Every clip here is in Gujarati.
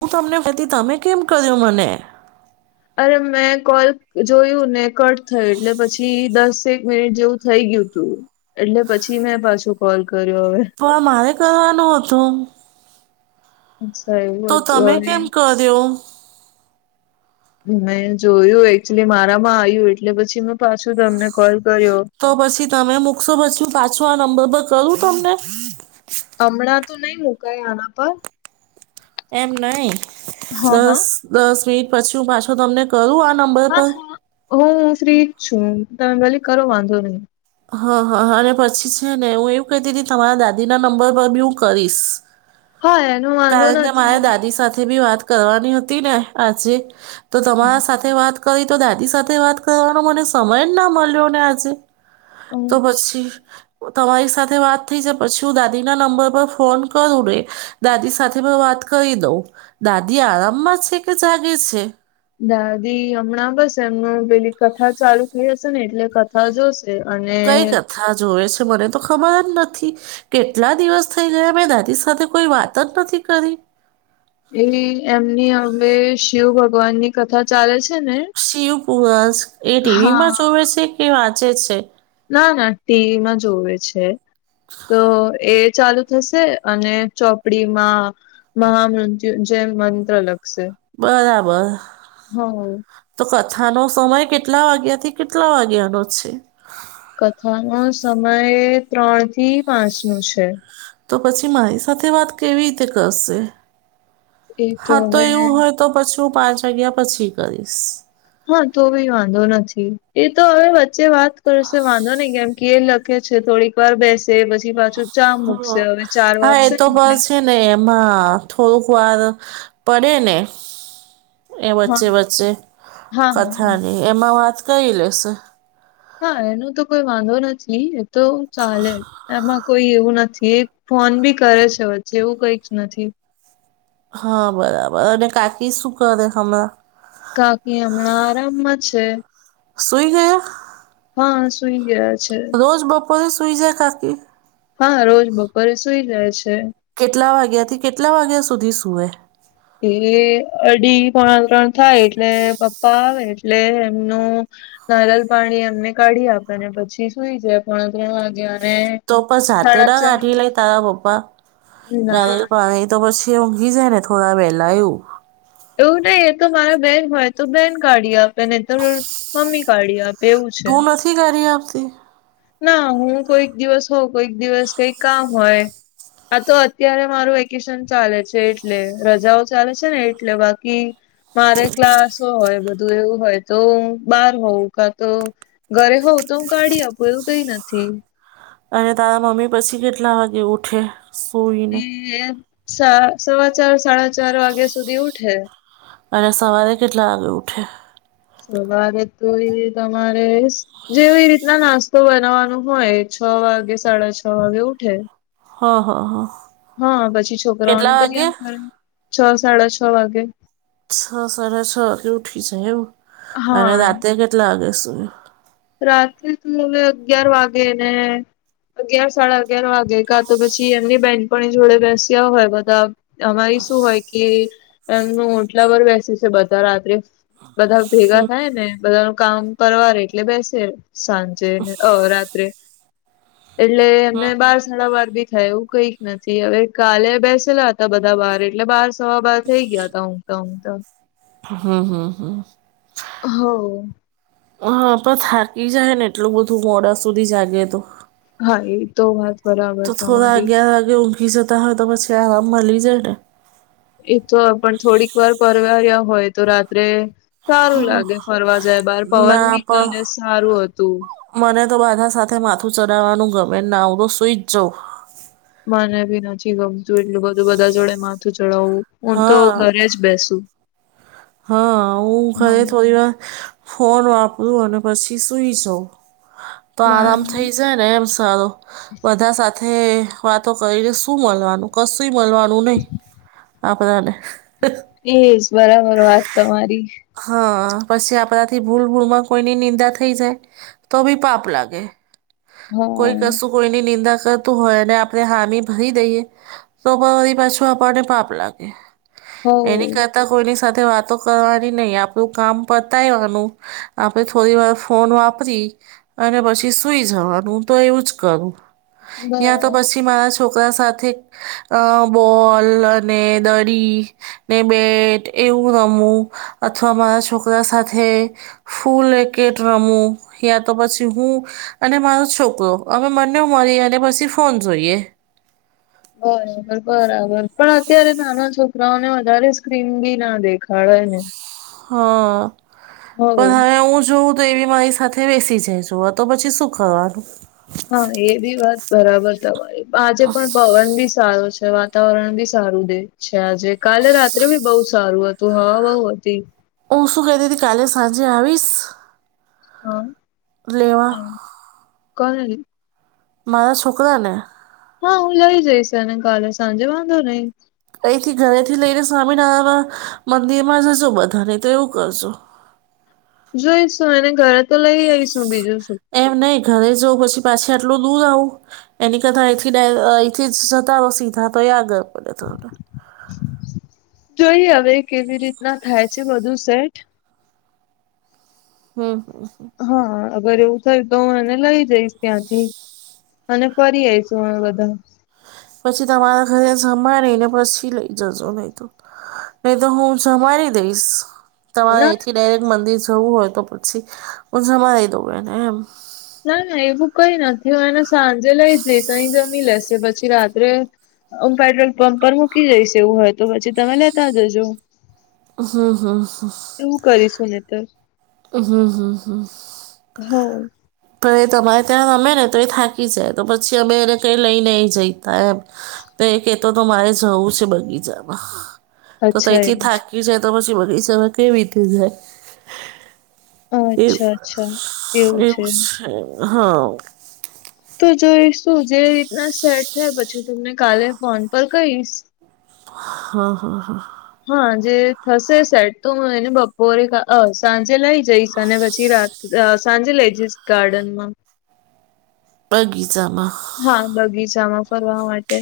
હું તમને ફતી તમે કેમ કર્યો મને અરે મેં કોલ જોયું ને કટ થયું એટલે પછી દસેક મિનિટ જેવું થઈ ગયું તું એટલે પછી મેં પાછો કોલ કર્યો હવે પણ મારે કરવાનું હતું અચ્છા એ તો તમે કેમ કર્યો મેં જોયું એકચુલી મારામાં આવ્યું એટલે પછી મે પાછું તમને કોલ કર્યો તો પછી તમે મૂકશો પછી પાછો આ નંબર પર કરું તમને હમણાં તો નઈ મુકાય આના પર એમ નહી હા હા દસ દસ મિનિટ પછી હું પાછો તમને કરું આ નંબર પર? હા હું ફ્રી જ છું તમે ભલે કરો વાંધો નહી. હા હા અને પછી છે ને હું એવું કહેતી હતી તમારા દાદી ના નંબર પર બી હું કરીશ હ એનો વાંધો કારણ કે મારે નથી દાદી સાથે બી વાત કરવાની હતી ને આજે તો તમારા સાથે તે વાત કરી તો દાદી સાથે વાત કરવાનો મને સમય જ ના મળ્યો ને આજે તો અચ્છા પછી તમારી સાથે વાત થઈ જાય પછી હું દાદી ના નંબર પર ફોન કરું રે દાદી સાથે પણ વાત કરી દઉં દાદી આરામમાં છે કે જાગે છે? દાદી હમણાં બસ એમનું પેલી કથા ચાલુ થઈ હશે ને એટલે કથા જોશે. અને કઈ કથા જોવે છે મને તો ખબર જ નથી કેટલા દિવસ થઈ ગયા મેં દાદી સાથે કોઈ વાત જ નથી કરી. એ એમની હવે શિવ ભગવાન ની કથા ચાલે છે ને શિવ પુરાણ એ ટીવીમાં હા જોવે છે કે વાંચે છે? ના ના ટીવીમાં જોવે છે. તો એ ચાલુ થશે અને ચોપડીમાં મહામૃત્યું જે મંત્ર લખશે બરાબર હા તો કથાનો સમય કેટલા વાગ્યાથી કેટલા વાગ્યાનો છે? કથા નો સમય ત્રણ થી પાંચ નો છે. તો પછી મારી સાથે વાત કેવી રીતે કરશે એ હા તો હવે એવું હોય તો પછું હું પાંચ વાગ્યા પછી કરીશ. હા તો બી વાંધો નથી એ તો હવે વચ્ચે વાત કરશે વાંધો નહી કેમ કે લખે છે થોડીક વાર બેસે પછી પાછું ચા મૂકશે હવે ચાર હા એ વાગશે ને તો એટલે બસ છે ને એમાં થોડુંક વાર પડે ને એ હા વચ્ચે વચ્ચે હા હા કથાની એમાં વાત કરી લેશે હા એનો તો કોઈ વાંધો નથી એ તો ચાલે એમાં કોઈ એવું નથી ફોન બી કરે છે વચ્ચે એવું કઈક નથી હા બરાબર અને કાકી શું કરે હમણાં? કાકી હમણાં આરામમાં છે. સુઈ ગયો? હા સુઈ ગયા છે. રોજ બપોરે સુઈ જાય કાકી? હા રોજ બપોરે સુઈ જાય છે. કેટલા વાગ્યા થી કેટલા વાગ્યા સુધી સુવે? એ અઢી પોણા ત્રણ થાય એટલે પપ્પા આવે એ એટલે એમનું નારીયલ પાણી એમને કાઢી આપેને પછી સુઈ જાય પોણા ત્રણ વાગે અને તો પણ સાથે સાડા ના ચાર રાખી લઈ તારા પપ્પા ના નારિયલ પાણી તો પછી ઊંઘી જાયને થોડા વેલા એવું એવું નહી એ તો મારા બેહેન હોય તો બેહેન કાઢી આપે નહિ તો મમ્મી કાઢી આપે. એવું છે. તું નથી કરી આપતી? ના હું કોઈક દિવસ હોઉવ કોઈક દિવસ કઈ કામ હોય આ તો અત્યારે મારું વેકેશન ચાલે છે એટલે રજાઓ ચાલે છે ને એટલે બાકી મારે ક્લાસ હોય બધું એવું હોય તો બાર હોઉં કા તો ઘરે હોવ તો હું કાઢી આપું એવું કઈ નથી. અને તારા મમ્મી પછી કેટલા વાગે ઉઠે? સૂઈને એ સ સવા ચાર સાડા ચાર વાગ્યા સુધી ઉઠે. અને સવારે કેટલા વાગળે ઉઠે. સવારે તો એ તમારે જેવી રીતના નાસ્તો બનાવાનો હોય છ વાગે સાડા છ વાગે ઉઠે. હ હ હ. હ પછી છોકરાઓને તૈયાર કરે છ સાડા છ વાગે. છ સાડા છ વાગે ઉઠી જાય એવું અને હા રાતે કેટલા વાગે સુવો રાત્રે તો હવે અગિયાર વાગે ને અગિયાર સાડા અગિયાર વાગે કા તો પછી એમની બેનપાણી એ જોડે બેસ્યા હોય બધા અમારી શું હોય કે એમનું ઓટલા વર બેસી છે બધા રાત્રે બધા ભેગા હમ થાય ને બધા નું કામ પરવારે એટલે બેસે સાંજે ને અ રાત્રે. એટલે એમને બાર સાડાબાર બી થાય એવું કઈક નથી હવે કાલે બેસેલા હ તા બધા બાર એટલે બાર સવા બાર થઈ ગયા તા ઊંઘતા ઊંઘતા. હ હ હ. હઉ હા પણ થાકી જાય ને એટલું બધું મોડા સુધી જાગે તો. હા એ તો વાત બરાબર તો થોડા તમારી અગિયાર વાગે ઊંઘી જતા હોય તો પછી આરામ મલી જાય ને. એ તો પણ થોડીક વાર પરવારિયા હોય તો રાત્રે સારું લાગે ફરવા જાય બાર પવન ના બી પણ કાલે સારું હતું. મને તો બધા સાથે માથું ચડાવાનું ગમે ના હું તો સુઈ જ જઉં. મને બી નથી ગમતું એટલું બધું બધા જોડે માથું ચડાવું હું તો હા ઘરે જ બેસું. હા હું હા ઘરે થોડી વાર ફોન વાપરું અને પછી સુઈ જઉ તો મા આરામ થઈ જા ને એમ સારું બધા સાથે વાતો કરીને શું મલવાનું. કશુંય મલવાનું નહી આપડાને. એજ બરાબર વાત તમારી. હા પછી આપણાથી ભૂલ ભૂલમાં કોઈની નિંદા થઈ જાય. તો બી પાપ લાગે હા કોઈ કશું. કોઈની નિંદા કરતું હોયને આપણે હામી ભરી દઈએ. તો વડી પાછું આપણને પાપ લાગે હો એની કરતા કોઈને સાથે વાતો કરવાની નહી આપણું કામ પતાયવાનું. આપણે થોડી વાર ફોન વાપરી અને પછી સુઈ જવાનું હુ તો એવું જ કરું યાં તો બરાબર પછી પછી મારા છોકરા સાથે અ બોલ અને દડી ને બેટ એવું રમવું અથવા મારા છોકરા સાથે ફૂલ રેકેટ રમું યા તો પછી હું અને મારો છોકરો અમે બંને મળીનેે પછી ફોન જોઈએ. બરાબર બરાબર પણ અત્યારે નાના છોકરાઓને વધારે સ્ક્રીન બી ના દેખાડાય ને. હા હવ પણ હવે હું જોઉં તો એ બી મારી સાથે બેસી જાય જોવા તો પછી શું કરવાનું. હા એ બી વાત બરાબર તમારી આજે પણ પવન બી સારો છે વા વાતાવરણ બી સારું દે છે આજે કાલે રાત્રે બી બહુ સારું હતું હવા બઉ હતી. હું શું કેતી હતી કાલે સાંજે આવીશ. હા. મને લેવા કાલ લી મારા છોકરા ને. હા હું લઈ જઈશ એને કાલે સાંજે વાંધો નહી અહીંથી ઘરે થી લઈને સ્વામિનારાયણ મંદિરમાં જશો બધાને તો એવું કરશો જોઈશું એને ઘરે તો લઈ આઈશું બીજું શું એમ નહી ઘરે જવં પછી પાછી આટલું દૂર આવું. એની કરતા અઈથી ડાઈ એ અઈથી જતા રો સીધા તો એ આગળ પડે થોડું જોઈ હવે કેવી રીતના થાય છે બધું સેટ હમ્મ હમ્મ હા અગર એવું થયુ તો હુ એને લઈ જઈશ ત્યાંથી અને ફરી આઈશું અમે બધા. પછી તમારા ઘરે સંભારીને પછી લઈ જજો નહી તો. નહી તો હું સંભારી દઈશ તમારે ના અહીથી ડાયરેક્ટ મંદિર જવું હોય તો પછી હું જમાડી દઉં એને એમ ના ના એવું કઈ નથી. એને સાંજે લઈ જઈશ અહીં જમી લેશે પછી રાત્રે હું પેટ્રોલ પંપ પર મૂકી જઈશ એવું હોય તો, પછી તમે લેતા જજો. હમ હમ હ એવું કરીશું ને તો હમ હમ હમ હમ્મ પણ એ તમારે ત્યાં રમે ને તો એ થાકી જાય તો પછી અમે એને કઈ લઈ નહી જઈતા એમ. તો એ કે તો તો મારે જવું છે બગીચામાં તો અચ્છા તઈથી એવું છે થાકી જાય તો પછી બગીચામાં કેવી રીતે જાય. અચ્છા એવું અચ્છા એવું છે [unintelligible] હા તો જોઈશું જે રીતના સેટ થયા પછી તમને કાલે ફોન પર કહીશ. હા હા હ હા જે થશે સેટ તો હું એને બપોરે કા અ સાંજે લઈ જઈશ અને પછી રાત અ સાંજે લઈ જઈશ ગાર્ડનમાં બગીચમાં હા બગીચામાં ફરવા માટે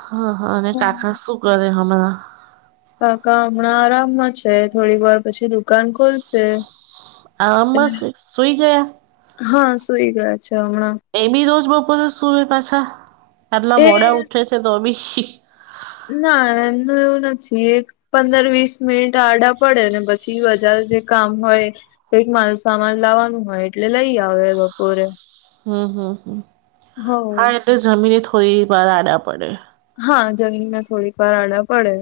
હા હ અને હમ કાકા શું કરે હમણાં. કાકા હમણાં આરામમાં છે થોડીક વાર પછી દુકાન ખોલશે. આરામ માં છે સુઈ ગયા? હા સુઈ ગયા છે. હમ એ બી રોજ બપોરે સુવે પાછા. આટલા એ મોડા ઉઠે છે તો બી. ના એમનું એવું નથી. એક પંદર વીસ મિનિટ આડા પડે ને પછી બજાર જે કામ હોય. કંઈક માલ સામાન લાવવાનું હોય એટલે લઈ આવે બપોરે. હમ્મ હમ્મ હમ્મ હઓ તો જમીને થોડી વાર આડા પડે. હા જમીને થોડીક વાર અડા પડે.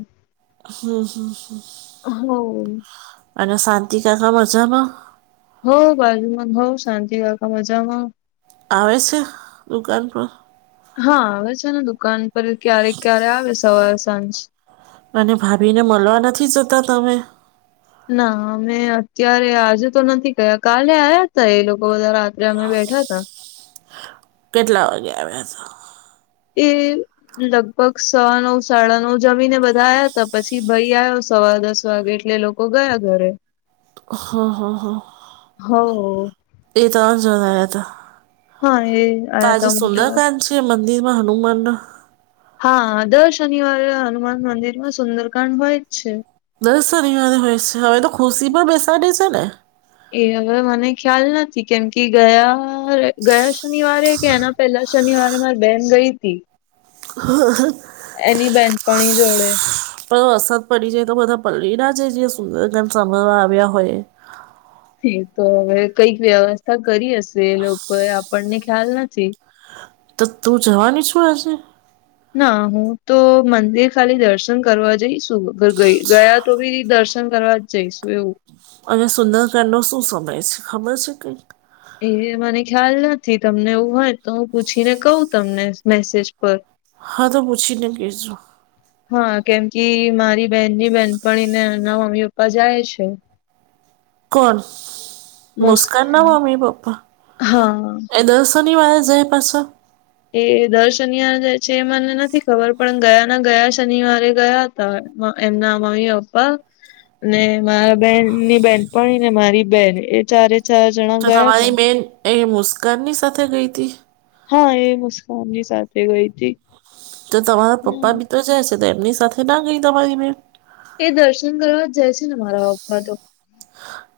હમ્મ હમ્મ હમ્મ હઊ અને શાંતિ કાકા મજામાં? હો બાજુમાં હો શાંતિ કાકા મજામાં. આવે છે દુકાન પર? હા આવે છે ને દુકાન પર ક્યારેક ક્યારે આવે સવારે સાંજ અને ભાભીને મલવા નથી જતા તમે? ના અમે અત્યારે આજે તો નથી ગયા કાલે આવ્યા તા એ લોકો બધા રાત્રે અમે બેઠા હતા. કેટલા વાગે આવ્યા હતા. એ લગભગ સવા નવ સાડા નવ જમી ને બધા આવ્યા હતા. પછી ભાઈ આવયો સવા દસ વાગે એટલે લોક ગયા ઘરે હ હ હા. હો એ ત્રણ જણ આયા તા. હા એ તો આયા આજે તા મોટા સુંદરકાંડ છે મંદિર માં હનુમાન ના હા દર શનિવારે હનુમાન મંદિર માં સુંદરકાંડ હોય જ છે દસ શનિવારે હોય છે? હવે તો ખુરશી મા બેસાડે છે ને! એ હવે મને ખ્યાલ નથી. કેમ કે ગયા ગયા શનિવારે કે, એના... પેલા શનિવારે મારી બેન ગઈ હતી. હા એની બેનપણી જોડે પણ વરસાદ પડી જાય તો બધા પલડી ના જાય જે સુંદરકાંડ સાંભળવા આવ્યા હોય એ એતો હવે કંઈક વ્યવસ્થા કરી હશે એ લોકો એ આપણને ખ્યાલ નથી. તો તું જવાની છે? આજે. ના, હું તો મંદિર ખાલી દર્શન કરવા જઈશ. અગર ગયા તો ભી દર્શન કરવા. જઈશું એવું. અને સુંદરકાંડ નો શું સમય છે? ખબર છે કંઈ? એ મને ખ્યાલ નથી. તમને એવું હોય તો હું પૂછીને કહું. તમને મેસેજ પર. હા, તો પૂછીને કેજો. હા, કેમ કે મારી બેહેનની બેહેનપણીને એમના મમ્મી-પપ્પા જાય છે. કોણ મુસ્કાન ના મમ્મી-પપ્પા? હા એ દસ. શનિવારે જાહે પાસો. એ દર શનિવાર જાય છે. એ મને નથી ખબર પણ ગયા ના ગયા શનિવારે ગયા. એમ નાં મમ્મી-પપ્પા. ને મારા બેન ની બહેનપણી ને મારી બેન. એ ચારે. ચાર જણા તો ગયા હતા. તમારી બેન એ મુસ્કાનની સાથે ગઈ હતી? હા, એ મુસ્કાનની સાથે ગઈ હતી. તો, તમારા હમ પપ્પા ભી તો જાય છે. તો એમની સાથે ના ગઈ તમારી બેન? એ દર્શન કરવા જ જાય છે. ને મારા પપ્પા તો.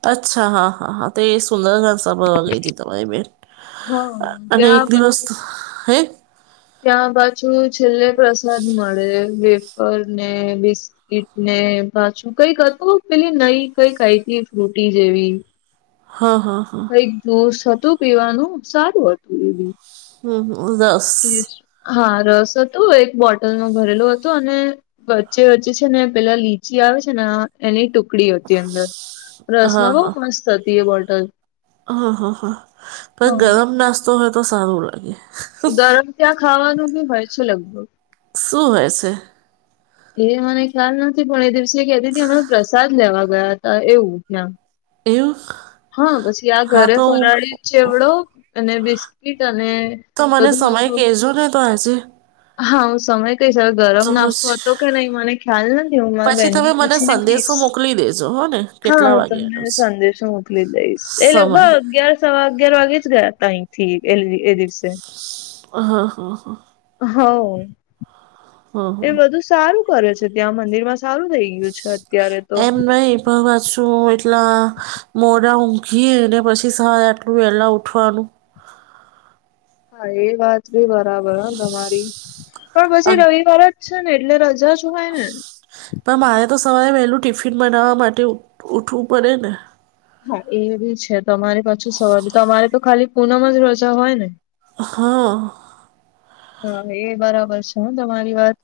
અચ્છા! હા હા, હા તે સુંદરકાંડ. સાંભળવા ગઈ હતી. તમારી બેન હા અને એક ત્યાં દિવસ. પાછું હે! ત્યાં પાછું છેલ્લે પ્રસાદી મળે. વેફર ને બિસ્કીટ. એને પાછું કઈક હતું. પેલી નઈ કંઈક કઈ હતી! ફ્રુટી જેવી. હા હા. એક જ્યૂસ હતુ. પીવાનું સારું હતું. એ ભી.. હમ હમ. હા રસ હતોુ એક બોટલમાં ભરેલું હતું અને વચ્ચે-વચ્ચે છે, ને પેલા લીચી આવે છે ને! એની ટુકડી હતી અંદર હા રસમાં બહુ હા મસ્ત હતી. એ બોટલ. હા હા પણ હા ગરમ. તો હોય તો સાારું લાગે. ગરમ ત્યાં ખાવાનું બી હોય છે. લગભગ઼.... શું હોય છે? એ મને ખ્યાલ નથી. પણ એ દિવસે કહેતી હતી. અમે પ્રસાદ લેવા ગયા હતા. એવું ત્યાં, એવું? હા, પછી આ હા ઘરે તો હું- ફરાળી ચેવડો અને બિસ્કીિટ અને... તો મને બધું સમય હતું કહેજો ને તો આજે? હા, હું સમય કઈશ. હવે, ગરમ તો નાસ્તો પછી હતો કે નહીં. મને.. ખ્યાલ નથી. હું મારા પછી બેહેનને તમે મને પૂછીને કહીશ. સંદેશો મોકલી દેજો હો ને હા કેટલા હું વાગ્યાનો તમને છે સંદેશો... મોકલી દઈશ. એ સમય લગભગ અગિયાર સવા અગિયાર વાગ્યે જ ગયા અહીંથી એ એ દિવસે. હા હા હા. હા, હા એ હા બધું સારું કરે છે. ત્યાં મંદિરમાં સારું થઈ ગયું છે. અત્યારે તો એમ નય. પાછું એટલા મોડા ઊંઘી યે ને પછી, સવારે આટલું વેલા ઉઠવાનું. હા, એ વાત ભી બરાબર હો તમારી પણ પછી અગ રવિવાર જ છે, ને એટલે રજા. શય પણ મારે તો સવારે વહેલું ટિફિન બનાવવા માટે ઉઠવું પડે ને હા એ બી છે તમારી પાછું સવાર તમારે તો ખાલી પુનમાં જ રજા હોય ને હા હા એ બરાબર છે હું તમારી વાત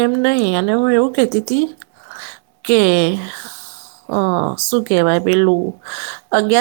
એમ નહિ. અને, હું એવું કેતી તી, કે હ શું કેવાય પેલું? અગિયાર.